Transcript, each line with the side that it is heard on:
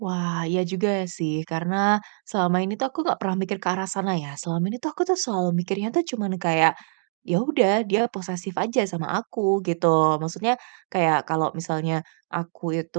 right: Wah iya juga sih, karena selama ini tuh aku nggak pernah mikir ke arah sana ya, selama ini tuh aku tuh selalu mikirnya tuh cuman kayak, ya sudah, dia posesif aja sama aku gitu. Maksudnya kayak kalau misalnya aku itu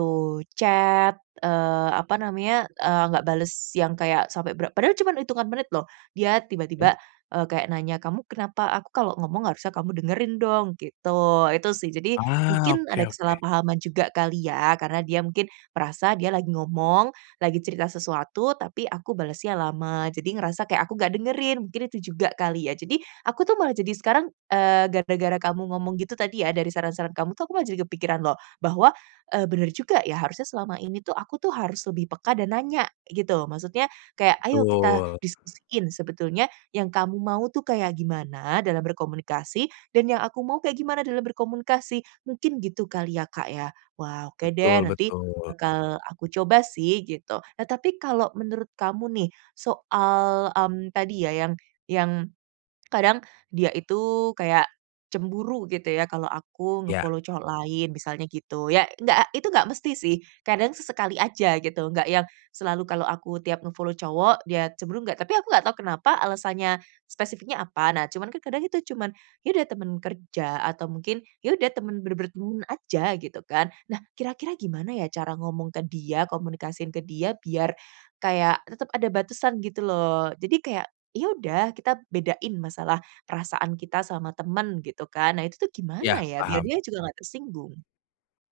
right: chat, eee, apa namanya, eee, nggak bales yang kayak sampai bera padahal cuman hitungan menit loh, dia
left: Iya.
right: tiba-tiba, eee, kayak nanya, "Kamu kenapa? Aku kalau ngomong harusnya kamu dengerin dong." gitu. Itu sih jadi,
left: Ah,
right: mungkin ada
left: oke oke.
right: kesalahpahaman juga kali ya, karena dia mungkin merasa dia lagi ngomong, lagi cerita sesuatu, tapi aku balesnya lama, jadi ngerasa kayak aku nggak dengerin, mungkin itu juga kali ya. Jadi, aku tuh malah jadi sekarang, eee, gara-gara kamu ngomong gitu tadi ya, dari saran-saran kamu tuh aku malah jadi kepikiran loh, bahwa, eee, benar juga ya, harusnya selama ini tuh aku tuh harus lebih peka dan nanya gitu, maksudnya kayak, "Ayo kita
left: Betul.
right: diskusiin, sebetulnya yang kamu mau tuh kayak gimana dalam berkomunikasi, dan yang aku mau kayak gimana dalam berkomunikasi." Mungkin gitu kali ya Kak ya. Wah, oke deh
left: Betul
right: nanti
left: betul.
right: bakal aku coba sih gitu. Nah tapi kalau menurut kamu nih soal, mmm, tadi ya, yang yang kadang dia itu kayak cemburu gitu ya, kalau aku
left: Iya.
right: nge-follow cowok lain misalnya gitu ya, enggak, itu enggak mesti sih, kadang sesekali aja gitu, enggak yang selalu kalau aku tiap nge-follow cowok dia cemburu enggak, tapi aku enggak tahu kenapa alasannya, spesifiknya apa. Nah cuman kadang kita cuman, iya ada teman kerja, atau mungkin ya udah, teman benar-benar teman aja, gitu kan. Nah, kira-kira gimana ya cara ngomong ke dia, komunikasiin ke dia, biar kayak tetep ada batasan gitu loh, jadi kayak, "Ya udah, kita bedain masalah perasaan kita sama teman," gitu kan. Nah itu tuh
left: Iya,
right: gimana ya, biar
left: paham.
right: dia juga enggak tersinggung?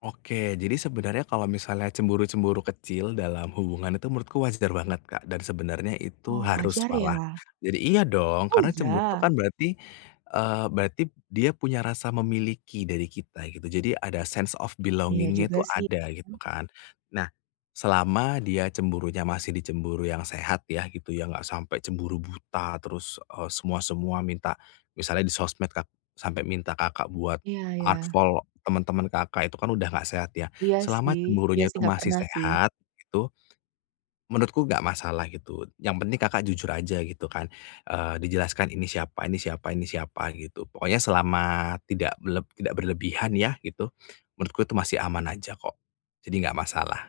left: Oke, jadi sebenarnya kalau misalnya cemburu-cemburu kecil dalam hubungan itu menurutku wajar banget Kak. Dan sebenarnya itu
right: Oh
left: harus
right: wajar
left: malah,
right: ya?
left: jadi iya dong,
right: Oh
left: karena cemburu itu
right: iya?
left: kan berarti, eee, berarti dia punya rasa memiliki dari kita gitu, jadi ada sense of
right: Iya
left: belonging-nya
right: juga
left: itu
right: sih,
left: ada, gitu
right: mmm.
left: kan. Nah, selama dia cemburunya masih di cemburu yang sehat ya gitu ya, enggak sampai cemburu buta terus, e semua-semua minta. Misalnya di sosmed Kak, sampai minta Kakak buat
right: Iya iya.
left: unfollow teman-teman Kakak itu kan udah nggak sehat ya,
right: Iya
left: selama
right: sih iya
left: cemburunya
right: sih,
left: itu
right: enggak
left: masih
right: pernah sih.
left: sehat, itu, menurutku enggak masalah gitu, yang penting Kakak jujur aja gitu kan, eee, dijelaskan ini siapa, ini siapa, ini siapa gitu. Pokoknya selama tidak beleb tidak berlebihan ya gitu, menurutku itu masih aman aja kok, jadi enggak masalah.